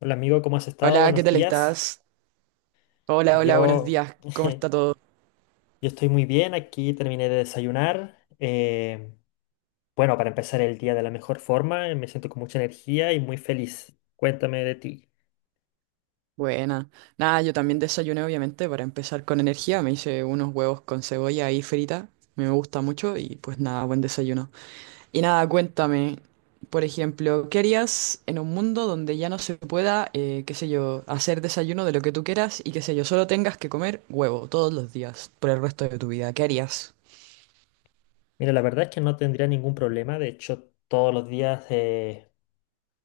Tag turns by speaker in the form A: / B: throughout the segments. A: Hola amigo, ¿cómo has estado?
B: Hola, ¿qué
A: Buenos
B: tal
A: días.
B: estás? Hola, hola, buenos
A: Yo,
B: días. ¿Cómo está todo?
A: yo estoy muy bien, aquí terminé de desayunar. Bueno, para empezar el día de la mejor forma, me siento con mucha energía y muy feliz. Cuéntame de ti.
B: Buena. Nada, yo también desayuné, obviamente, para empezar con energía. Me hice unos huevos con cebolla ahí frita. Me gusta mucho y pues nada, buen desayuno. Y nada, cuéntame, por ejemplo, ¿qué harías en un mundo donde ya no se pueda, qué sé yo, hacer desayuno de lo que tú quieras y qué sé yo, solo tengas que comer huevo todos los días por el resto de tu vida? ¿Qué harías?
A: Mira, la verdad es que no tendría ningún problema, de hecho todos los días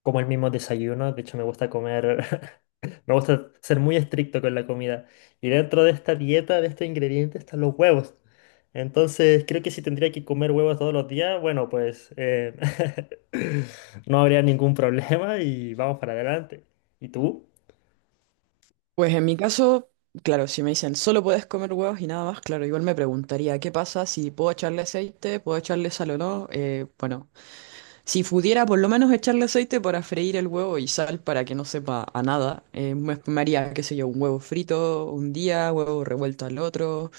A: como el mismo desayuno, de hecho me gusta comer, me gusta ser muy estricto con la comida. Y dentro de esta dieta, de este ingrediente, están los huevos. Entonces, creo que si tendría que comer huevos todos los días, bueno, pues, no habría ningún problema y vamos para adelante. ¿Y tú?
B: Pues en mi caso, claro, si me dicen solo puedes comer huevos y nada más, claro, igual me preguntaría qué pasa si puedo echarle aceite, puedo echarle sal o no. Bueno, si pudiera por lo menos echarle aceite para freír el huevo y sal para que no sepa a nada, me haría, qué sé yo, un huevo frito un día, huevo revuelto al otro.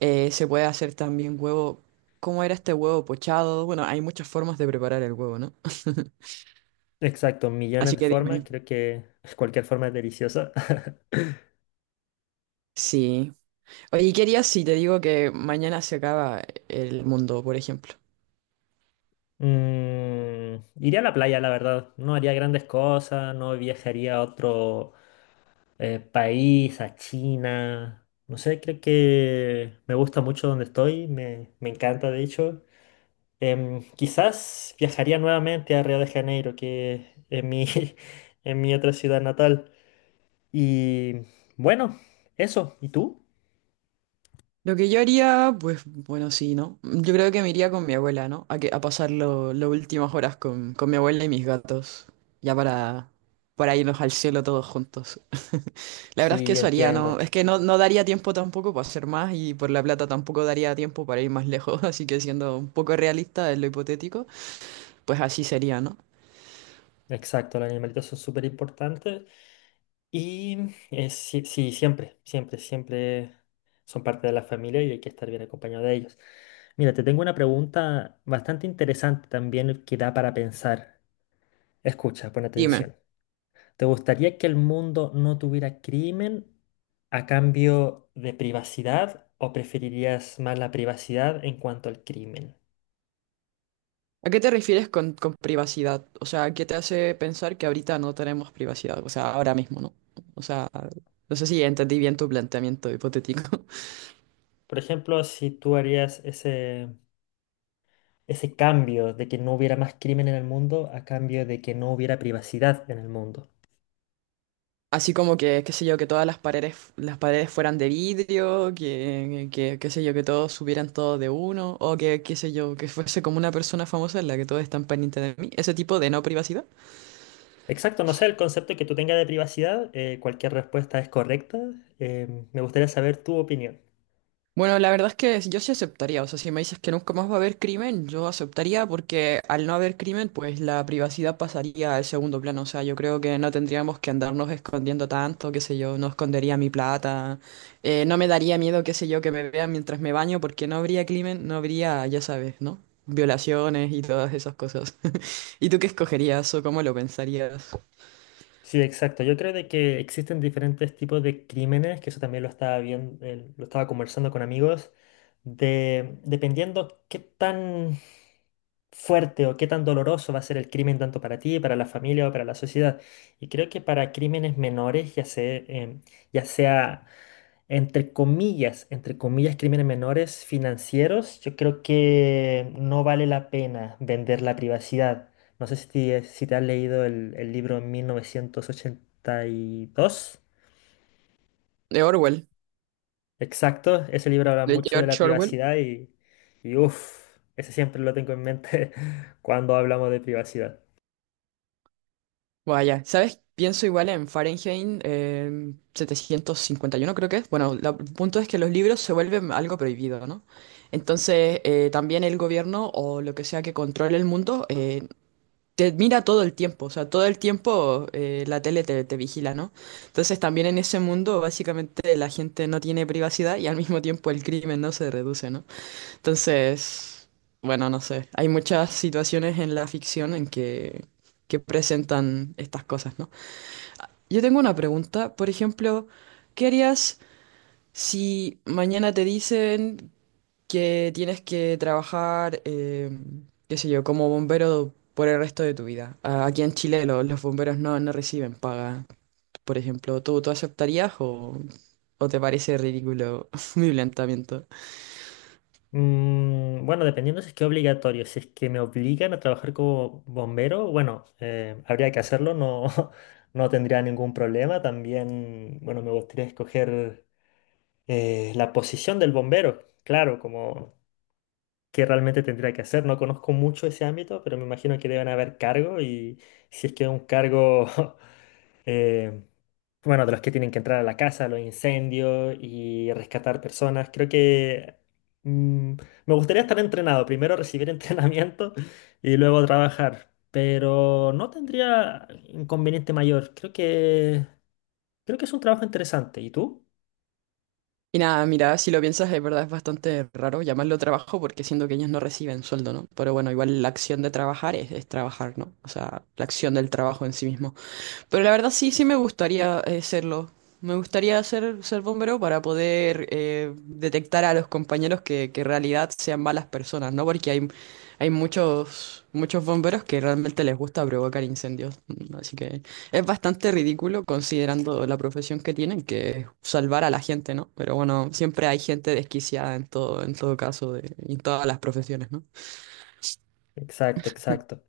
B: Se puede hacer también huevo, ¿cómo era este huevo pochado? Bueno, hay muchas formas de preparar el huevo, ¿no?
A: Exacto, millones
B: Así
A: de
B: que
A: formas,
B: dime.
A: creo que cualquier forma es deliciosa.
B: Sí. Oye, ¿qué harías si te digo que mañana se acaba el mundo, por ejemplo?
A: Mm, iría a la playa, la verdad. No haría grandes cosas, no viajaría a otro, país, a China. No sé, creo que me gusta mucho donde estoy, me encanta de hecho. Quizás viajaría nuevamente a Río de Janeiro, que es mi, es mi otra ciudad natal. Y bueno, eso. ¿Y tú?
B: Lo que yo haría, pues bueno, sí, ¿no? Yo creo que me iría con mi abuela, ¿no? A, que, a pasar las últimas horas con mi abuela y mis gatos, ya para, para irnos al cielo todos juntos. La verdad es que
A: Sí,
B: eso haría, ¿no?
A: entiendo.
B: Es que no, no daría tiempo tampoco para hacer más y por la plata tampoco daría tiempo para ir más lejos, así que siendo un poco realista en lo hipotético, pues así sería, ¿no?
A: Exacto, los animalitos son súper importantes y sí, sí, siempre, siempre, siempre son parte de la familia y hay que estar bien acompañado de ellos. Mira, te tengo una pregunta bastante interesante también que da para pensar. Escucha, pon
B: Dime.
A: atención. ¿Te gustaría que el mundo no tuviera crimen a cambio de privacidad o preferirías más la privacidad en cuanto al crimen?
B: ¿A qué te refieres con privacidad? O sea, ¿qué te hace pensar que ahorita no tenemos privacidad? O sea, ahora mismo, ¿no? O sea, no sé si entendí bien tu planteamiento hipotético.
A: Por ejemplo, si tú harías ese ese cambio de que no hubiera más crimen en el mundo a cambio de que no hubiera privacidad en el mundo.
B: Así como que, qué sé yo, que todas las paredes fueran de vidrio, qué sé yo, que todos subieran todo de uno, o que, qué sé yo, que fuese como una persona famosa en la que todos están pendientes de mí. Ese tipo de no privacidad.
A: Exacto, no sé, el concepto que tú tengas de privacidad, cualquier respuesta es correcta. Me gustaría saber tu opinión.
B: Bueno, la verdad es que yo sí aceptaría, o sea, si me dices que nunca más va a haber crimen, yo aceptaría porque al no haber crimen, pues la privacidad pasaría al segundo plano, o sea, yo creo que no tendríamos que andarnos escondiendo tanto, qué sé yo, no escondería mi plata, no me daría miedo, qué sé yo, que me vean mientras me baño porque no habría crimen, no habría, ya sabes, ¿no? Violaciones y todas esas cosas. ¿Y tú qué escogerías o cómo lo pensarías?
A: Sí, exacto. Yo creo de que existen diferentes tipos de crímenes, que eso también lo estaba viendo, lo estaba conversando con amigos, de dependiendo qué tan fuerte o qué tan doloroso va a ser el crimen tanto para ti, para la familia o para la sociedad. Y creo que para crímenes menores, ya sea, entre comillas, crímenes menores financieros, yo creo que no vale la pena vender la privacidad. No sé si te has leído el libro en 1982.
B: De Orwell,
A: Exacto, ese libro habla
B: de
A: mucho de la
B: George Orwell.
A: privacidad y uff, ese siempre lo tengo en mente cuando hablamos de privacidad.
B: Vaya, ¿sabes? Pienso igual en Fahrenheit 751 creo que es. Bueno, el punto es que los libros se vuelven algo prohibido, ¿no? Entonces, también el gobierno o lo que sea que controle el mundo te mira todo el tiempo, o sea, todo el tiempo te vigila, ¿no? Entonces, también en ese mundo, básicamente, la gente no tiene privacidad y al mismo tiempo el crimen no se reduce, ¿no? Entonces, bueno, no sé. Hay muchas situaciones en la ficción en que presentan estas cosas, ¿no? Yo tengo una pregunta, por ejemplo, ¿qué harías si mañana te dicen que tienes que trabajar, qué sé yo, como bombero por el resto de tu vida? Aquí en Chile los bomberos no, no reciben paga, por ejemplo, ¿tú aceptarías o te parece ridículo mi planteamiento?
A: Mm, bueno, dependiendo si es que es obligatorio, si es que me obligan a trabajar como bombero, bueno, habría que hacerlo, no, no tendría ningún problema. También, bueno, me gustaría escoger la posición del bombero, claro, como qué realmente tendría que hacer. No conozco mucho ese ámbito, pero me imagino que deben haber cargos y si es que es un cargo em, bueno, de los que tienen que entrar a la casa, los incendios y rescatar personas. Creo que mm, me gustaría estar entrenado. Primero recibir entrenamiento y luego trabajar. Pero no tendría inconveniente mayor. Creo que es un trabajo interesante. ¿Y tú?
B: Y nada, mira, si lo piensas, es verdad, es bastante raro llamarlo trabajo porque siendo que ellos no reciben sueldo, ¿no? Pero bueno, igual la acción de trabajar es trabajar, ¿no? O sea, la acción del trabajo en sí mismo. Pero la verdad sí, sí me gustaría serlo. Me gustaría ser, ser bombero para poder detectar a los compañeros que en realidad sean malas personas, ¿no? Porque hay muchos, muchos bomberos que realmente les gusta provocar incendios. Así que es bastante ridículo considerando la profesión que tienen, que es salvar a la gente, ¿no? Pero bueno, siempre hay gente desquiciada en todo caso, en todas las profesiones, ¿no?
A: Exacto, exacto.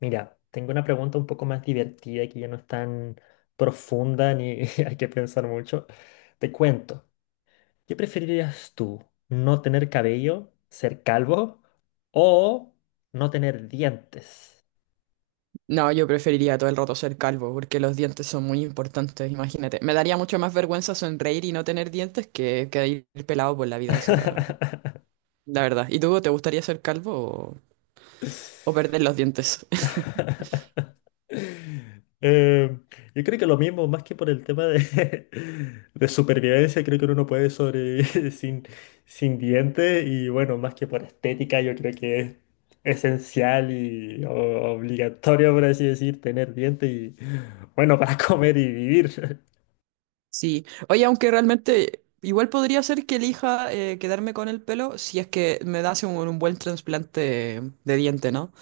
A: Mira, tengo una pregunta un poco más divertida que ya no es tan profunda ni hay que pensar mucho. Te cuento. ¿Qué preferirías tú? ¿No tener cabello? ¿Ser calvo? O no tener dientes.
B: No, yo preferiría todo el rato ser calvo porque los dientes son muy importantes, imagínate. Me daría mucho más vergüenza sonreír y no tener dientes que ir pelado por la vida, o sea, la verdad. ¿Y tú te gustaría ser calvo o perder los dientes?
A: Eh, yo creo que lo mismo, más que por el tema de de supervivencia, creo que uno no puede sobrevivir sin dientes y bueno, más que por estética, yo creo que es esencial y o- obligatorio, por así decir, tener dientes y bueno, para comer y vivir.
B: Sí. Oye, aunque realmente igual podría ser que elija quedarme con el pelo si es que me das un buen trasplante de diente, ¿no?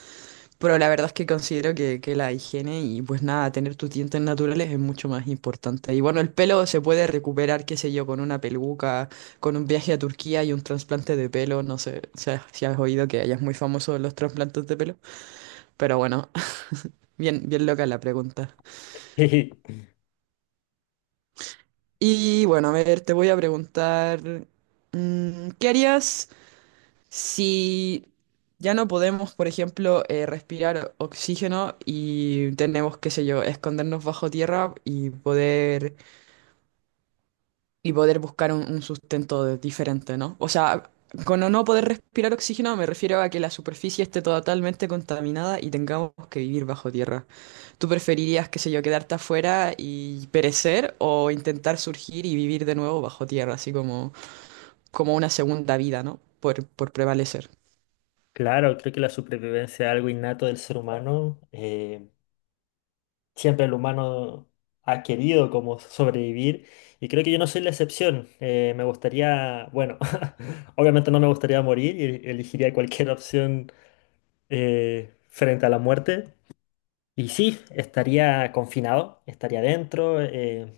B: Pero la verdad es que considero que la higiene y pues nada, tener tus dientes naturales es mucho más importante. Y bueno, el pelo se puede recuperar, qué sé yo, con una peluca, con un viaje a Turquía y un trasplante de pelo. No sé, o sea, si has oído que allá es muy famoso los trasplantes de pelo. Pero bueno, bien, bien loca la pregunta.
A: Y
B: Y bueno, a ver, te voy a preguntar, ¿qué harías si ya no podemos, por ejemplo, respirar oxígeno y tenemos, qué sé yo, escondernos bajo tierra y poder buscar un sustento diferente, ¿no? O sea, con no poder respirar oxígeno me refiero a que la superficie esté totalmente contaminada y tengamos que vivir bajo tierra. ¿Tú preferirías, qué sé yo, quedarte afuera y perecer o intentar surgir y vivir de nuevo bajo tierra, así como, como una segunda vida, ¿no? Por prevalecer.
A: claro, creo que la supervivencia es algo innato del ser humano. Siempre el humano ha querido como sobrevivir y creo que yo no soy la excepción. Me gustaría, bueno, obviamente no me gustaría morir y elegiría cualquier opción frente a la muerte. Y sí, estaría confinado, estaría dentro,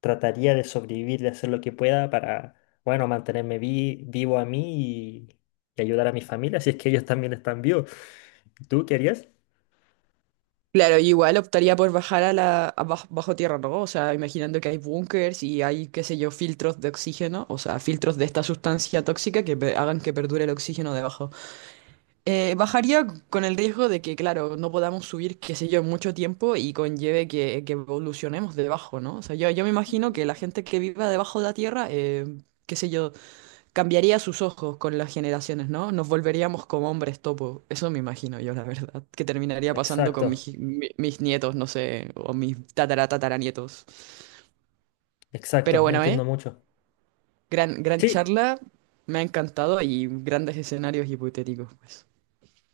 A: trataría de sobrevivir, de hacer lo que pueda para, bueno, mantenerme vi- vivo a mí y ayudar a mi familia, si es que ellos también están vivos. ¿Tú qué harías?
B: Claro, yo igual optaría por bajar a la a baj- bajo, tierra, ¿no? O sea, imaginando que hay búnkers y hay, qué sé yo, filtros de oxígeno, o sea, filtros de esta sustancia tóxica que hagan que perdure el oxígeno debajo. Bajaría con el riesgo de que, claro, no podamos subir, qué sé yo, mucho tiempo y conlleve que evolucionemos debajo, ¿no? O sea, yo me imagino que la gente que viva debajo de la tierra, qué sé yo, cambiaría sus ojos con las generaciones, ¿no? Nos volveríamos como hombres topo. Eso me imagino yo, la verdad. Que terminaría pasando
A: Exacto,
B: con mis, mis nietos, no sé, o mis tatara tataranietos. Pero
A: exacto,
B: bueno,
A: entiendo
B: ¿eh?
A: mucho.
B: Gran, gran
A: Sí.
B: charla. Me ha encantado y grandes escenarios hipotéticos, pues.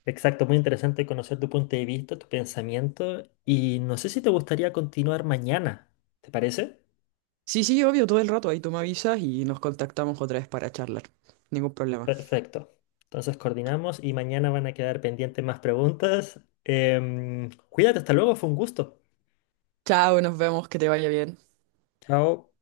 A: Exacto, muy interesante conocer tu punto de vista, tu pensamiento y no sé si te gustaría continuar mañana, ¿te parece?
B: Sí, sí, obvio, todo el rato. Ahí tú me avisas y nos contactamos otra vez para charlar. Ningún problema.
A: Perfecto. Entonces coordinamos y mañana van a quedar pendientes más preguntas. Cuídate, hasta luego, fue un gusto.
B: Chao, nos vemos, que te vaya bien.
A: Chao.